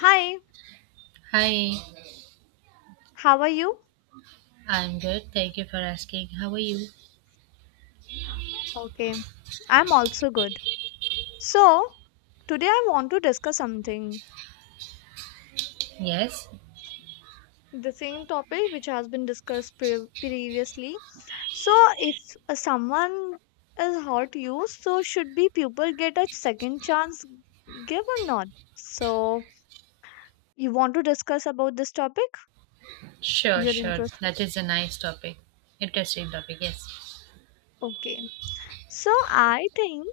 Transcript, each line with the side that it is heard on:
left: Hi,
right: Hi,
left: how are you?
right: I'm good. Thank you for asking. How are you?
left: Okay, I'm also good. So, today I want to discuss something,
right: Yes?
left: the same topic which has been discussed previously. So, if someone is hurt you, so should be people get a second chance give or not? So, you want to discuss about this topic?
right: Sure,
left: You're
right: sure.
left: interested?
right: That is a nice topic. Interesting topic, yes.
left: Okay. So, I think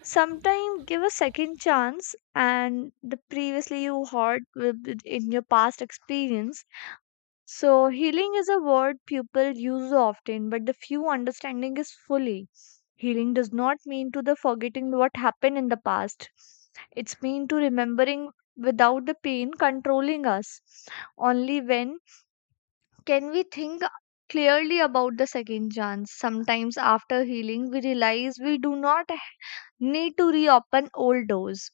left: sometime give a second chance and the previously you hurt in your past experience. So healing is a word people use often, but the few understanding is fully. Healing does not mean to the forgetting what happened in the past. It's mean to remembering without the pain controlling us. Only when can we think clearly about the second chance. Sometimes after healing we realize we do not need to reopen old doors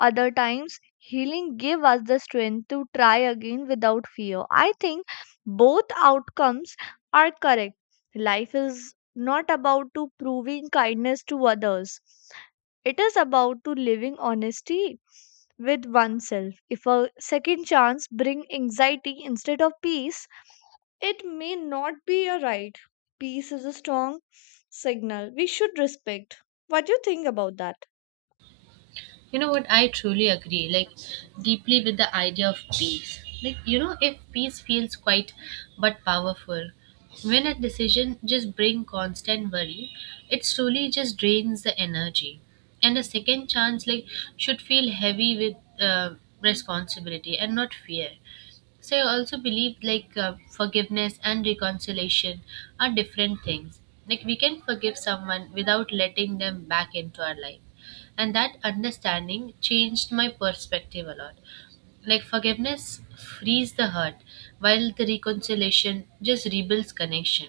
left: other times, healing give us the strength to try again without fear. I think both outcomes are correct. Life is not about to proving kindness to others. It is about to living honesty with oneself. If a second chance bring anxiety instead of peace, it may not be a right. Peace is a strong signal we should respect. What do you think about that?
right: You know what? I truly agree, like, deeply with the idea of peace. Like, you know, if peace feels quiet but powerful, when a decision just bring constant worry, it truly just drains the energy. And a second chance, like, should feel heavy with responsibility and not fear. So I also believe like forgiveness and reconciliation are different things. Like we can forgive someone without letting them back into our life. And that understanding changed my perspective a lot, like forgiveness frees the hurt while the reconciliation just rebuilds connection,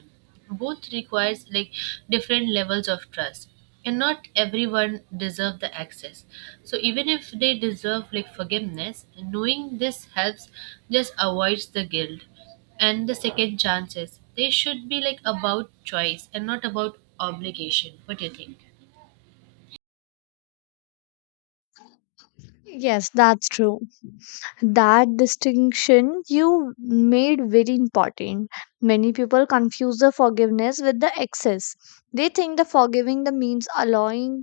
right: both requires like different levels of trust, and not everyone deserve the access, so even if they deserve, like, forgiveness knowing this helps just avoids the guilt, and the second chances they should be like about choice and not about obligation. What do you think?
left: Yes, that's true. That distinction you made very important. Many people confuse the forgiveness with the excess. They think the forgiving the means allowing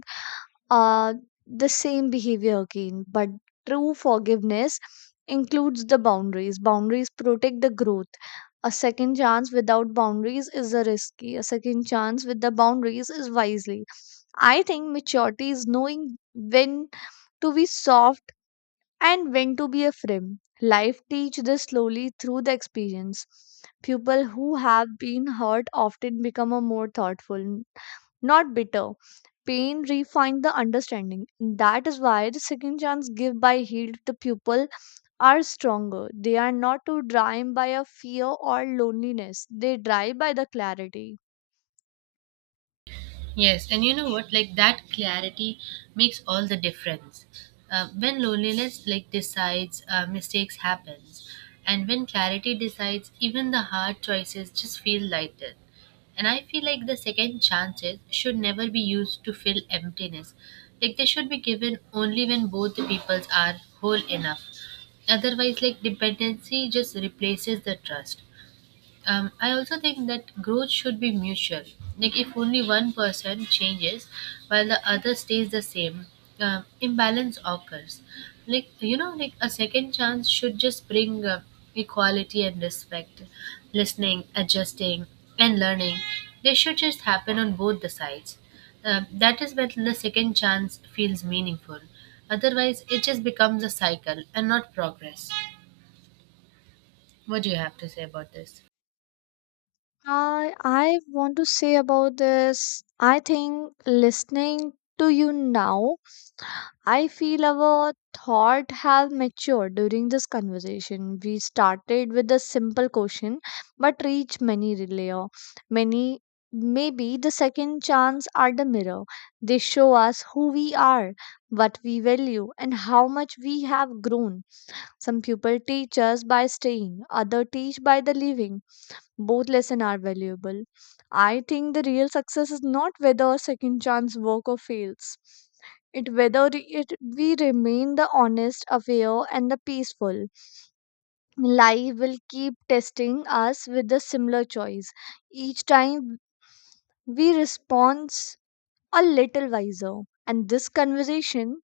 left: uh the same behavior again, but true forgiveness includes the boundaries. Boundaries protect the growth. A second chance without boundaries is a risky. A second chance with the boundaries is wisely. I think maturity is knowing when to be soft and when to be afraid. Life teaches this slowly through the experience. People who have been hurt often become a more thoughtful, not bitter. Pain refines the understanding. That is why the second chance given by healed to people are stronger. They are not too dry by a fear or loneliness. They dry by the clarity.
right: Yes, and you know what? Like that clarity makes all the difference. When loneliness like decides, mistakes happens, and when clarity decides, even the hard choices just feel lighter. And I feel like the second chances should never be used to fill emptiness. Like they should be given only when both the peoples are whole enough. Otherwise, like dependency just replaces the trust. I also think that growth should be mutual. Like if only one person changes while the other stays the same, imbalance occurs. Like you know, like a second chance should just bring equality and respect, listening, adjusting, and learning. They should just happen on both the sides. That is when the second chance feels meaningful. Otherwise, it just becomes a cycle and not progress. What do you have to say about this?
left: I want to say about this. I think listening to you now I feel our thought have matured during this conversation. We started with a simple question but reached many layer. Many maybe the second chance are the mirror. They show us who we are, what we value and how much we have grown. Some people teach us by staying, other teach by the leaving. Both lessons are valuable. I think the real success is not whether second chance work or fails. It whether it we remain the honest, aware, and the peaceful. Life will keep testing us with the similar choice. Each time we respond a little wiser. And this conversation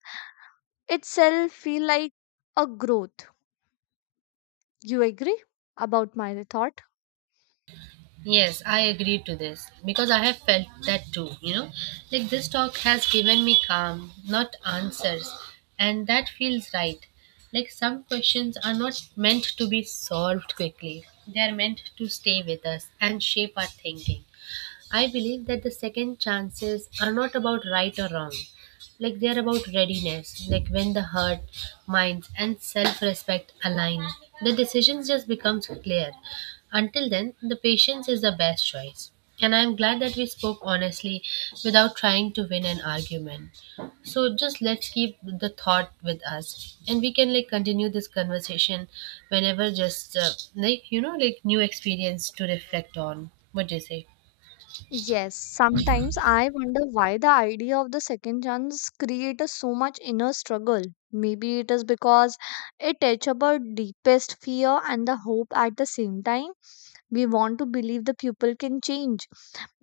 left: itself feel like a growth. You agree about my thought?
right: Yes, I agree to this because I have felt that too, you know. Like this talk has given me calm, not answers, and that feels right. Like some questions are not meant to be solved quickly, they are meant to stay with us and shape our thinking. I believe that the second chances are not about right or wrong. Like they are about readiness. Like when the heart, mind, and self respect align, the decisions just becomes clear. Until then, the patience is the best choice. And I'm glad that we spoke honestly without trying to win an argument. So just let's keep the thought with us, and we can like continue this conversation whenever just like you know like new experience to reflect on. What do you say?
left: Yes, sometimes I wonder why the idea of the second chance creates so much inner struggle. Maybe it is because it touches our deepest fear and the hope at the same time. We want to believe the people can change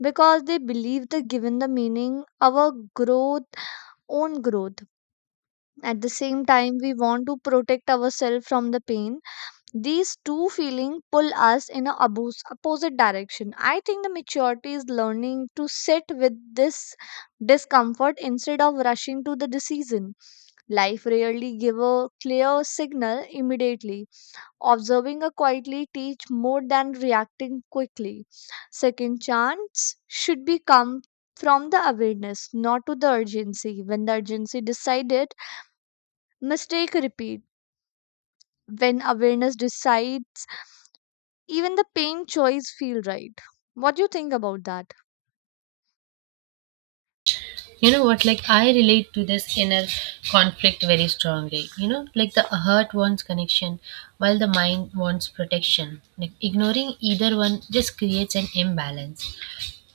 left: because they believe the given the meaning our growth own growth. At the same time, we want to protect ourselves from the pain these two feelings pull us in a opposite direction. I think the maturity is learning to sit with this discomfort instead of rushing to the decision. Life rarely give a clear signal immediately. Observing a quietly teach more than reacting quickly. Second chance should be come from the awareness, not to the urgency. When the urgency decided, mistake repeat. When awareness decides even the paint choice feel right. What do you think about that?
right: You know what? Like I relate to this inner conflict very strongly, you know, like the heart wants connection while the mind wants protection, like ignoring either one just creates an imbalance.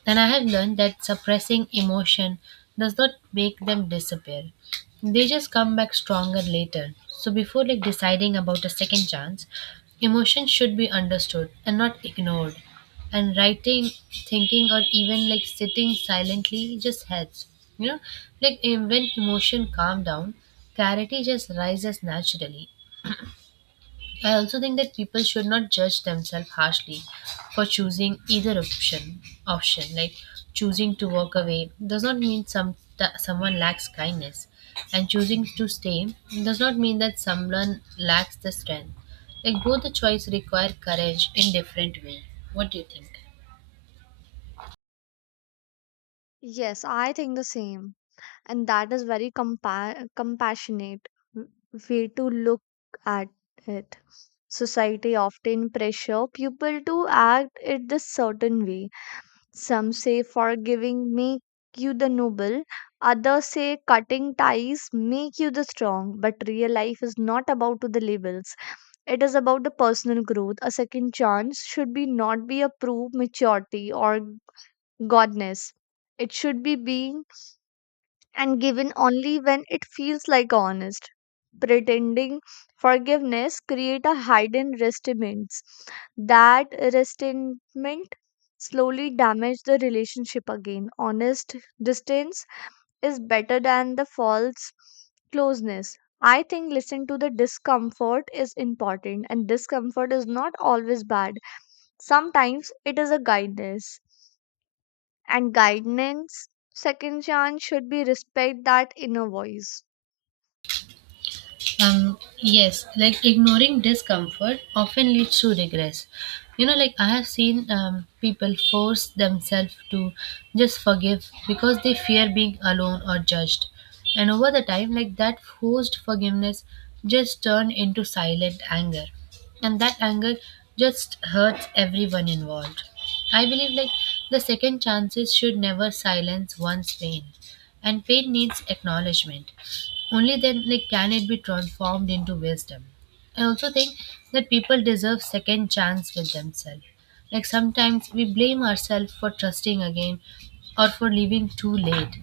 right: And I have learned that suppressing emotion does not make them disappear. They just come back stronger later. So before like deciding about a second chance, emotion should be understood and not ignored. And writing, thinking or even like sitting silently just helps. You know, like when emotion calm down, clarity just rises naturally. I also think that people should not judge themselves harshly for choosing either option. Option like choosing to walk away does not mean some that someone lacks kindness, and choosing to stay does not mean that someone lacks the strength. Like both the choice require courage in different way. What do you think?
left: Yes, I think the same. And that is very compassionate w- way to look at it. Society often pressure people to act it this certain way. Some say forgiving make you the noble, others say cutting ties make you the strong. But real life is not about to the labels. It is about the personal growth. A second chance should be not be a proof maturity or godness. It should be being and given only when it feels like honest. Pretending forgiveness create a hidden resentment. That resentment slowly damage the relationship again. Honest distance is better than the false closeness. I think listening to the discomfort is important, and discomfort is not always bad. Sometimes it is a guidance, and guidance, second chance, should be respect that inner voice.
right: Yes, like ignoring discomfort often leads to regress. You know, like I have seen people force themselves to just forgive because they fear being alone or judged. And over the time, like that forced forgiveness just turned into silent anger. And that anger just hurts everyone involved. I believe like the second chances should never silence one's pain. And pain needs acknowledgement. Only then like, can it be transformed into wisdom. I also think that people deserve second chance with themselves. Like sometimes we blame ourselves for trusting again or for leaving too late.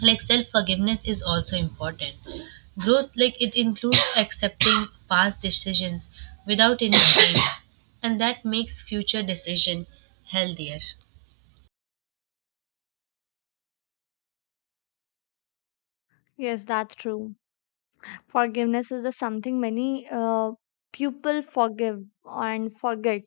right: Like self forgiveness is also important. Growth like it includes accepting past decisions without any shame, and that makes future decision healthier.
left: Yes, that's true. Forgiveness is a something many people forgive and forget.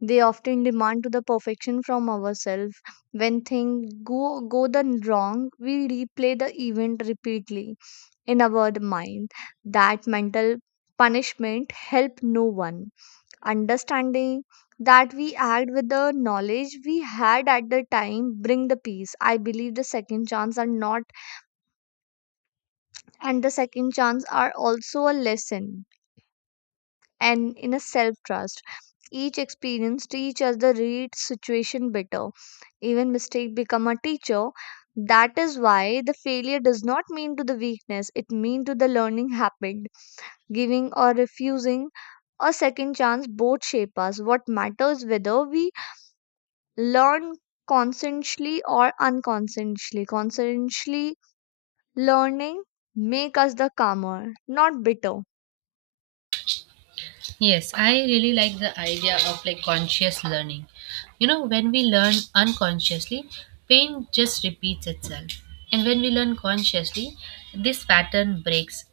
left: They often demand to the perfection from ourselves. When things go the wrong, we replay the event repeatedly in our mind. That mental punishment help no one. Understanding that we act with the knowledge we had at the time bring the peace. I believe the second chance are not and the second chance are also a lesson and in a self trust. Each experience teach us the read situation better. Even mistake become a teacher. That is why the failure does not mean to the weakness, it mean to the learning happened. Giving or refusing a second chance both shape us. What matters whether we learn consciously or unconsciously. Consciously learning make us the calmer, not bitter.
right: Yes, I really like the idea of like conscious learning. You know, when we learn unconsciously, pain just repeats itself. And when we learn consciously, this pattern breaks.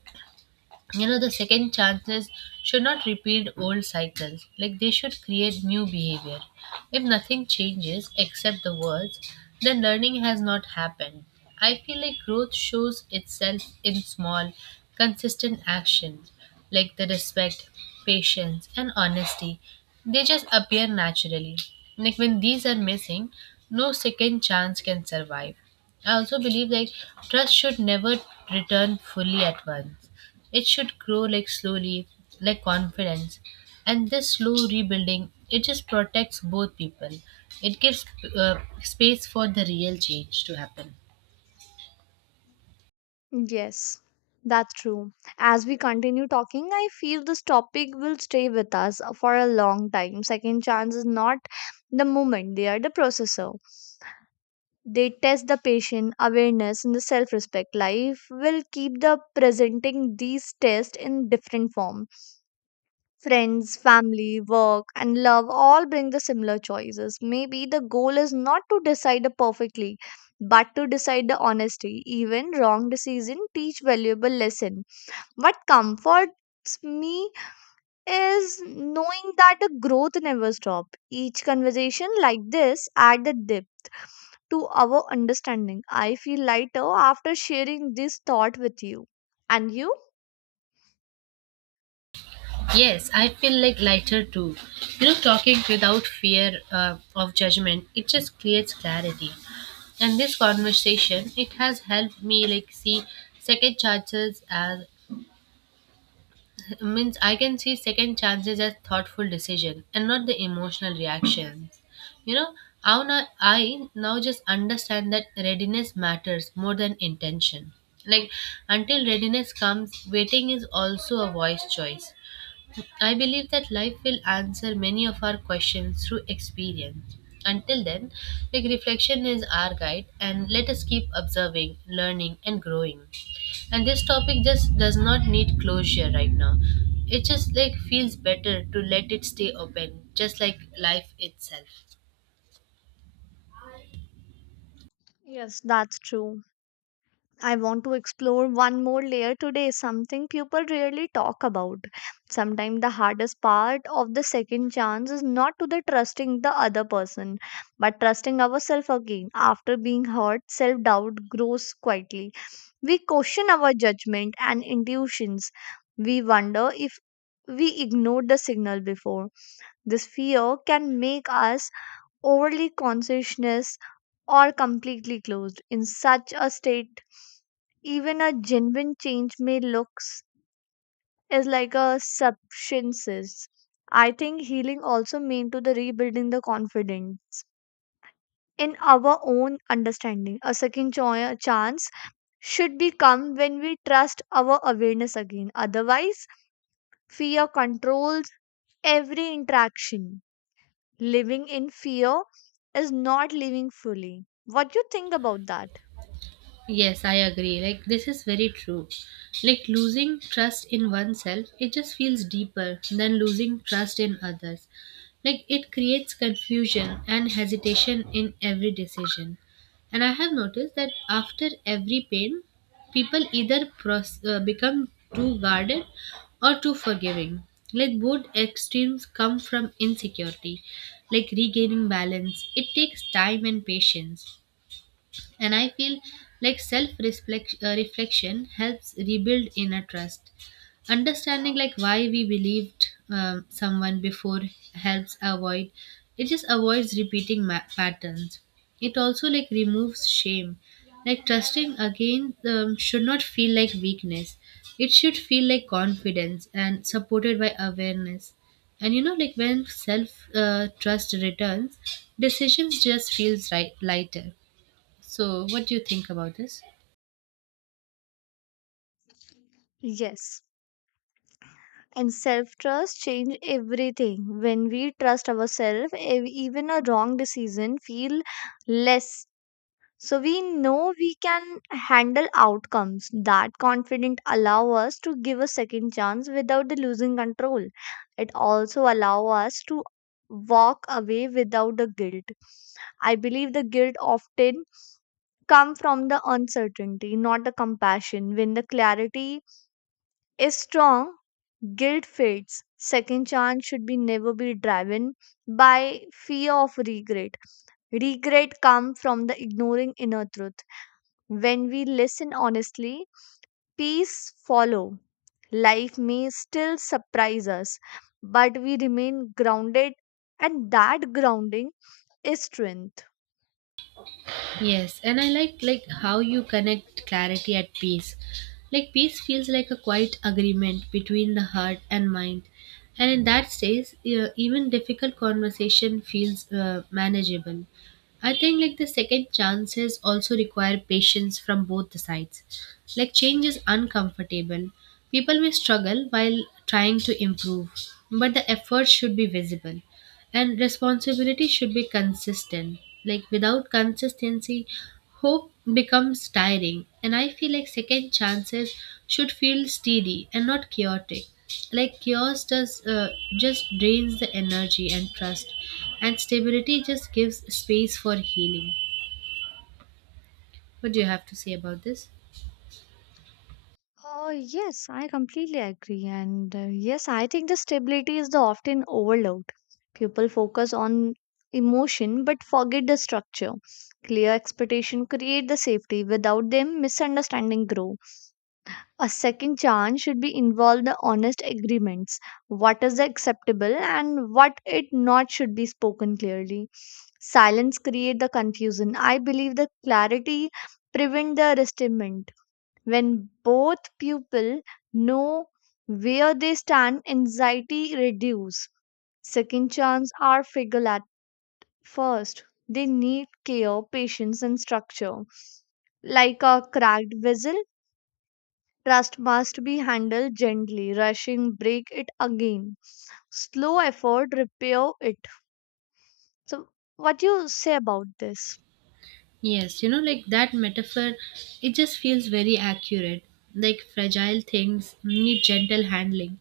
right: You know the second chances should not repeat old cycles, like they should create new behavior. If nothing changes except the words, then learning has not happened. I feel like growth shows itself in small consistent actions, like the respect, patience and honesty, they just appear naturally. Like when these are missing, no second chance can survive. I also believe like trust should never return fully at once. It should grow like slowly, like confidence. And this slow rebuilding it just protects both people. It gives space for the real change to happen.
left: Yes, that's true. As we continue talking, I feel this topic will stay with us for a long time. Second chance is not the moment, they are the processor. They test the patient awareness and the self respect. Life will keep the presenting these tests in different form. Friends, family, work, and love all bring the similar choices. Maybe the goal is not to decide perfectly, but to decide the honesty. Even wrong decision teach valuable lesson. What comforts me is knowing that a growth never stops. Each conversation like this add a dip to our understanding. I feel lighter after sharing this thought with you. And you?
right: Yes, I feel like lighter too. You know, talking without fear of judgment it just creates clarity. And this conversation it has helped me like see second chances as means I can see second chances as thoughtful decision and not the emotional reactions. You know, how now just understand that readiness matters more than intention. Like until readiness comes, waiting is also a wise choice. I believe that life will answer many of our questions through experience. Until then, like reflection is our guide, and let us keep observing, learning and growing. And this topic just does not need closure right now. It just like feels better to let it stay open, just like life itself.
left: Yes, that's true. I want to explore one more layer today, something people rarely talk about. Sometimes the hardest part of the second chance is not to the trusting the other person, but trusting ourselves again. After being hurt, self doubt grows quietly. We question our judgment and intuitions. We wonder if we ignored the signal before. This fear can make us overly consciousness or completely closed. In such a state, even a genuine change may looks is like a substances. I think healing also mean to the rebuilding the confidence in our own understanding. A second chance should be come when we trust our awareness again. Otherwise, fear controls every interaction. Living in fear is not living fully. What do you think about that?
right: Yes, I agree. Like, this is very true. Like, losing trust in oneself, it just feels deeper than losing trust in others. Like, it creates confusion and hesitation in every decision. And I have noticed that after every pain, people either become too guarded or too forgiving. Like, both extremes come from insecurity. Like, regaining balance, it takes time and patience. And I feel like self reflection helps rebuild inner trust. Understanding like why we believed someone before helps avoid it just avoids repeating patterns. It also like removes shame. Like trusting again should not feel like weakness. It should feel like confidence and supported by awareness. And you know like when self trust returns, decisions just feels right, lighter. So, what do you think about this?
left: Yes. And self trust change everything. When we trust ourselves, even a wrong decision feel less. So we know we can handle outcomes. That confident allow us to give a second chance without the losing control. It also allow us to walk away without the guilt. I believe the guilt often come from the uncertainty, not the compassion. When the clarity is strong, guilt fades. Second chance should be never be driven by fear of regret. Regret comes from the ignoring inner truth. When we listen honestly, peace follow. Life may still surprise us, but we remain grounded, and that grounding is strength.
right: Yes, and I like how you connect clarity at peace. Like peace feels like a quiet agreement between the heart and mind, and in that stage, even difficult conversation feels manageable. I think like the second chances also require patience from both the sides. Like change is uncomfortable. People may struggle while trying to improve, but the effort should be visible. And responsibility should be consistent. Like without consistency, hope becomes tiring. And I feel like second chances should feel steady and not chaotic. Like chaos does just drains the energy and trust, and stability just gives space for healing. What do you have to say about this?
left: Yes, I completely agree. And yes, I think the stability is the often overlooked. People focus on emotion but forget the structure. Clear expectation create the safety. Without them, misunderstanding grow. A second chance should be involved the honest agreements. What is acceptable and what it not should be spoken clearly. Silence create the confusion. I believe the clarity prevent the resentment when both pupil know where they stand, anxiety reduce. Second chance are figured at first. They need care, patience, and structure. Like a cracked vessel, trust must be handled gently. Rushing break it again. Slow effort repair it. So, what you say about this?
right: Yes, you know, like that metaphor, it just feels very accurate. Like fragile things need gentle handling.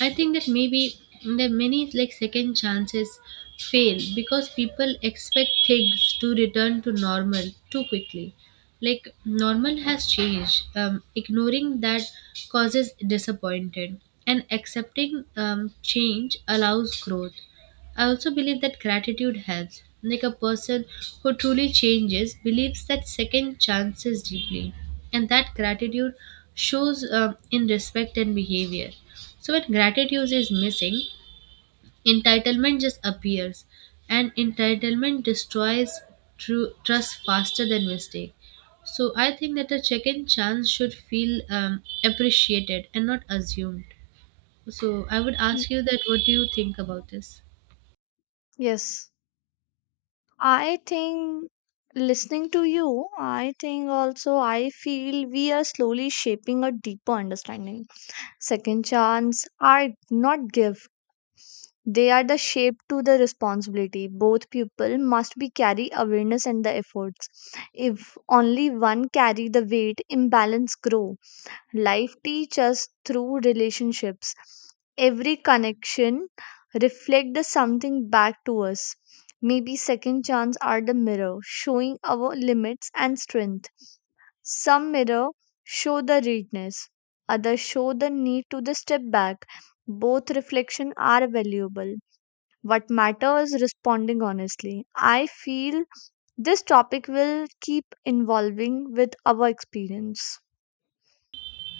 right: I think that maybe that many like second chances fail because people expect things to return to normal too quickly. Like normal has changed. Ignoring that causes disappointment, and accepting change allows growth. I also believe that gratitude helps. Like a person who truly changes believes that second chances deeply, and that gratitude shows in respect and behavior. So, when gratitude is missing, entitlement just appears, and entitlement destroys true trust faster than mistake. So, I think that a second chance should feel appreciated and not assumed. So, I would
left: Y-
right: ask you that what do you think about this?
left: Yes. I think listening to you, I think also I feel we are slowly shaping a deeper understanding. Second chance are not gift. They are the shape to the responsibility. Both people must be carry awareness and the efforts. If only one carry the weight, imbalance grow. Life teaches us through relationships. Every connection reflects the something back to us. Maybe second chance are the mirror, showing our limits and strength. Some mirror show the readiness, others show the need to the step back. Both reflection are valuable. What matters is responding honestly. I feel this topic will keep evolving with our experience.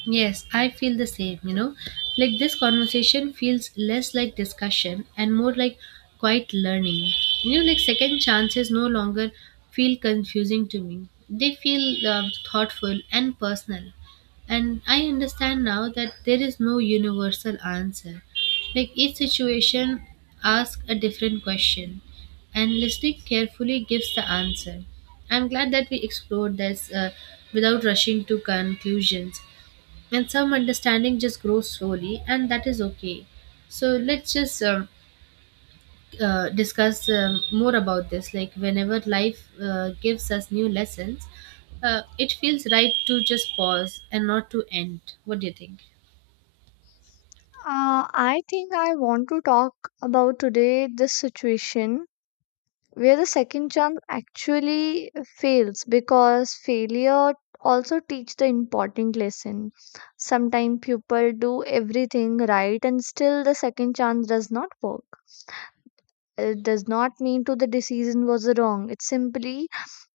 right: Yes, I feel the same, you know. Like this conversation feels less like discussion and more like quiet learning. You know, like second chances no longer feel confusing to me. They feel thoughtful and personal. And I understand now that there is no universal answer. Like each situation asks a different question, and listening carefully gives the answer. I'm glad that we explored this without rushing to conclusions. And some understanding just grows slowly, and that is okay. So let's just discuss more about this like whenever life gives us new lessons. It feels right to just pause and not to end. What do you think?
left: I think I want to talk about today this situation where the second chance actually fails because failure also teach the important lesson. Sometimes people do everything right and still the second chance does not work. It does not mean to the decision was wrong. It simply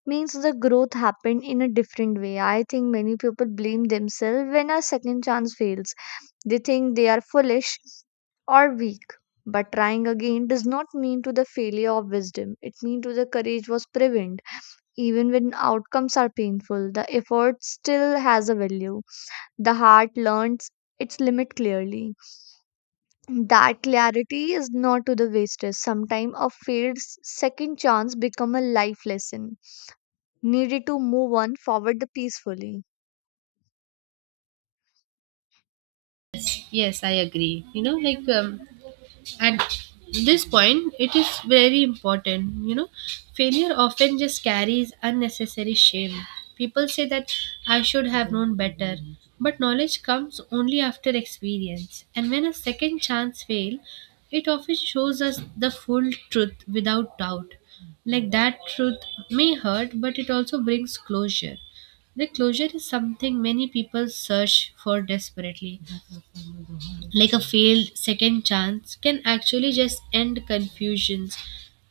left: means the growth happened in a different way. I think many people blame themselves when a second chance fails. They think they are foolish or weak. But trying again does not mean to the failure of wisdom. It means to the courage was prevented. Even when outcomes are painful, the effort still has a value. The heart learns its limit clearly. That clarity is not to the wastage. Sometimes a failed second chance become a life lesson needed to move on forward peacefully.
right: Yes, I agree. You know, like at this point it is very important. You know, failure often just carries unnecessary shame. People say that I should have known better, but knowledge comes only after experience. And when a second chance fail, it often shows us the full truth without doubt. Like that truth may hurt, but it also brings closure. The closure is something many people search for desperately. Like a failed second chance can actually just end confusions.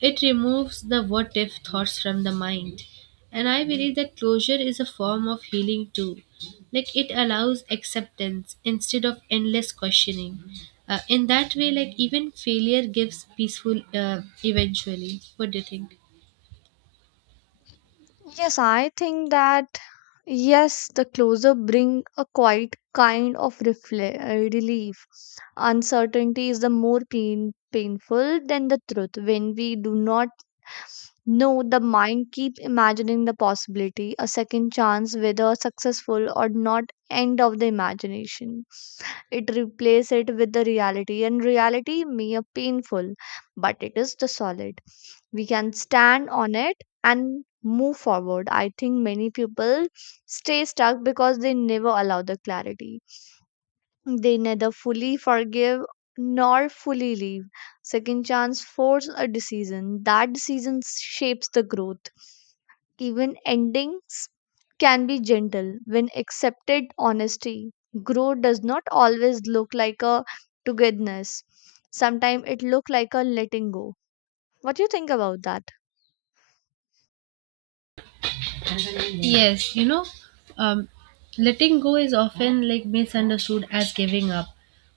right: It removes the what if thoughts from the mind. And I believe that closure is a form of healing too. Like it allows acceptance instead of endless questioning. In that way, like even failure gives peaceful eventually. What do you think?
left: Yes, I think that yes, the closure bring a quite kind of relief. Uncertainty is the more pain painful than the truth. When we do not know, the mind keep imagining the possibility, a second chance, whether successful or not, end of the imagination. It replaces it with the reality, and reality may be painful, but it is the solid, we can stand on it and move forward. I think many people stay stuck because they never allow the clarity. They neither fully forgive nor fully leave. Second chance force a decision. That decision shapes the growth. Even endings can be gentle when accepted honesty. Growth does not always look like a togetherness. Sometimes it look like a letting go. What do you think about that?
right: Yes, you know, um, letting go is often like misunderstood as giving up,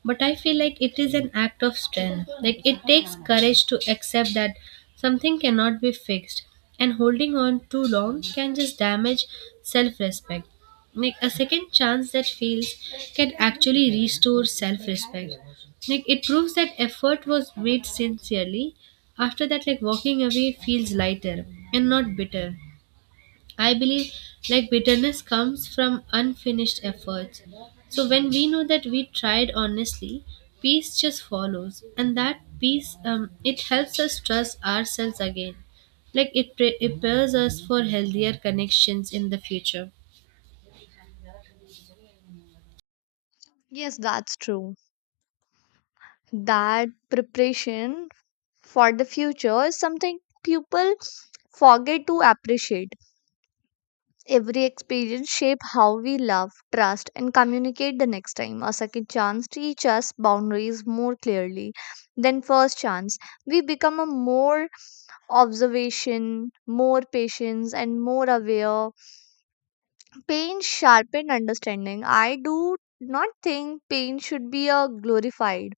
right: but I feel like it is an act of strength. Like it takes courage to accept that something cannot be fixed, and holding on too long can just damage self-respect. Like a second chance that fails can actually restore self-respect. Like it proves that effort was made sincerely. After that, like walking away feels lighter and not bitter. I believe like bitterness comes from unfinished efforts. So when we know that we tried honestly, peace just follows, and that peace it helps us trust ourselves again. Like it it prepares us for healthier connections in the future.
left: Yes, that's true. That preparation for the future is something people forget to appreciate. Every experience shape how we love, trust, and communicate the next time. A second chance teach us boundaries more clearly than first chance. We become a more observation, more patience, and more aware. Pain sharpen understanding. I do not think pain should be a glorified,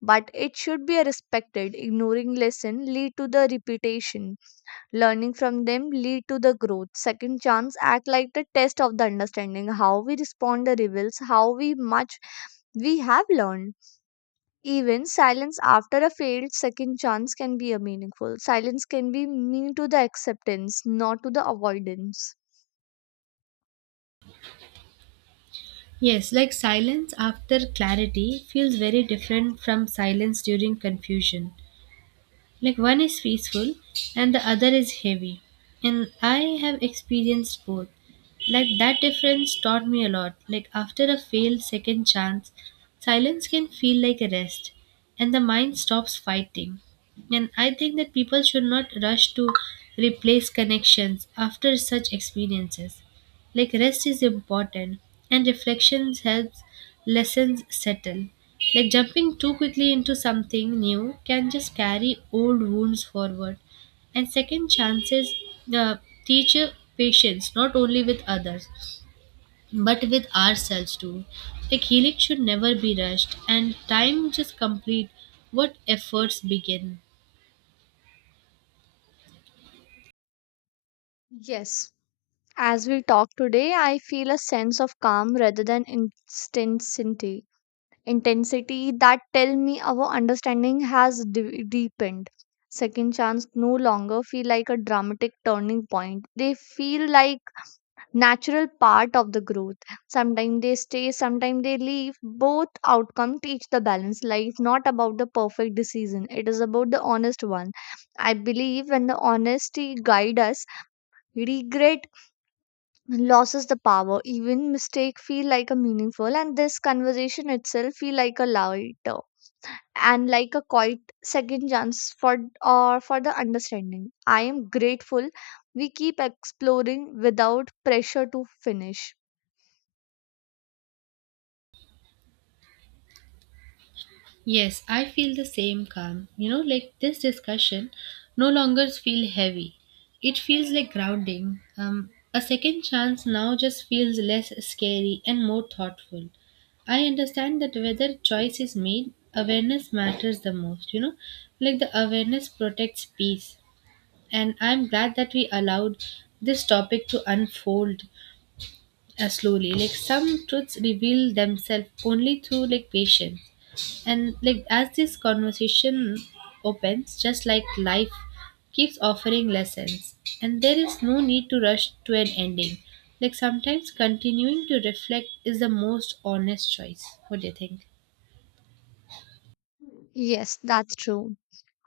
left: but it should be a respected. Ignoring lesson lead to the repetition. Learning from them lead to the growth. Second chance act like the test of the understanding. How we respond the reveals how we much we have learned. Even silence after a failed second chance can be a meaningful. Silence can be mean to the acceptance, not to the avoidance.
right: Yes, like silence after clarity feels very different from silence during confusion. Like one is peaceful and the other is heavy. And I have experienced both. Like that difference taught me a lot. Like after a failed second chance, silence can feel like a rest and the mind stops fighting. And I think that people should not rush to replace connections after such experiences. Like rest is important and reflections helps lessons settle. Like jumping too quickly into something new can just carry old wounds forward. And second chances uh, teach patience not only with others but with ourselves too. Like healing should never be rushed and time just complete what efforts begin.
left: Yes. As we talk today, I feel a sense of calm rather than intensity. Intensity that tell me our understanding has deepened. Second chance no longer feel like a dramatic turning point. They feel like natural part of the growth. Sometimes they stay, sometimes they leave. Both outcome teach the balance. Life not about the perfect decision. It is about the honest one. I believe when the honesty guide us, regret loses the power. Even mistake feel like a meaningful, and this conversation itself feel like a lighter and like a quiet second chance for or for the understanding. I am grateful we keep exploring without pressure to finish.
right: Yes, I feel the same calm. You know, like this discussion no longer feels heavy. It feels like grounding. A second chance now just feels less scary and more thoughtful. I understand that whether choice is made, awareness matters the most, you know, like the awareness protects peace. And I'm glad that we allowed this topic to unfold slowly. Like some truths reveal themselves only through like patience. And like as this conversation opens, just like life keeps offering lessons, and there is no need to rush to an ending. Like sometimes continuing to reflect is the most honest choice. What do you think?
left: Yes, that's true.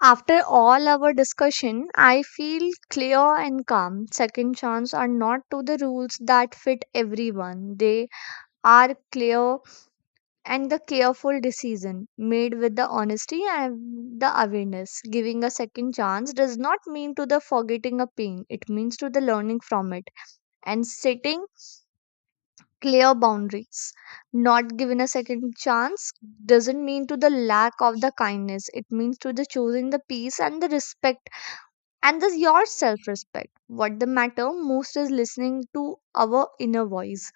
left: After all our discussion, I feel clear and calm. Second chance are not to the rules that fit everyone. They are clear and the careful decision made with the honesty and the awareness. Giving a second chance does not mean to the forgetting a pain. It means to the learning from it and setting clear boundaries. Not given a second chance doesn't mean to the lack of the kindness. It means to the choosing the peace and the respect and the your self respect. What the matter most is listening to our inner voice.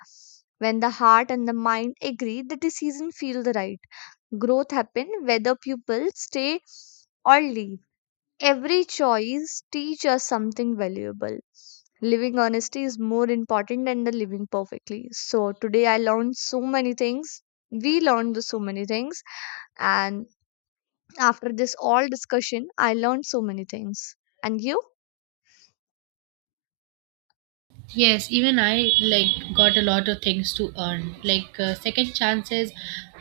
left: When the heart and the mind agree, the decision feel the right. Growth happen whether pupils stay or leave. Every choice teach us something valuable. Living honesty is more important than the living perfectly. So today I learned so many things. We learned the so many things. And after this all discussion, I learned so many things. And you?
right: Yes, even I like got a lot of things to earn. Like second chances,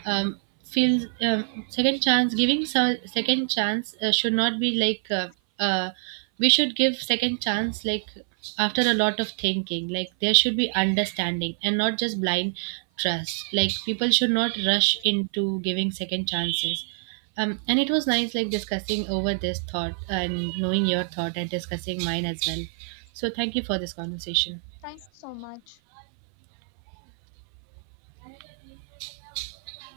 right: feels second chance giving so, second chance should not be like uh, we should give second chance like after a lot of thinking. Like there should be understanding and not just blind trust. Like people should not rush into giving second chances. And it was nice like discussing over this thought and knowing your thought and discussing mine as well. So thank you for this conversation.
left: Thank you so much.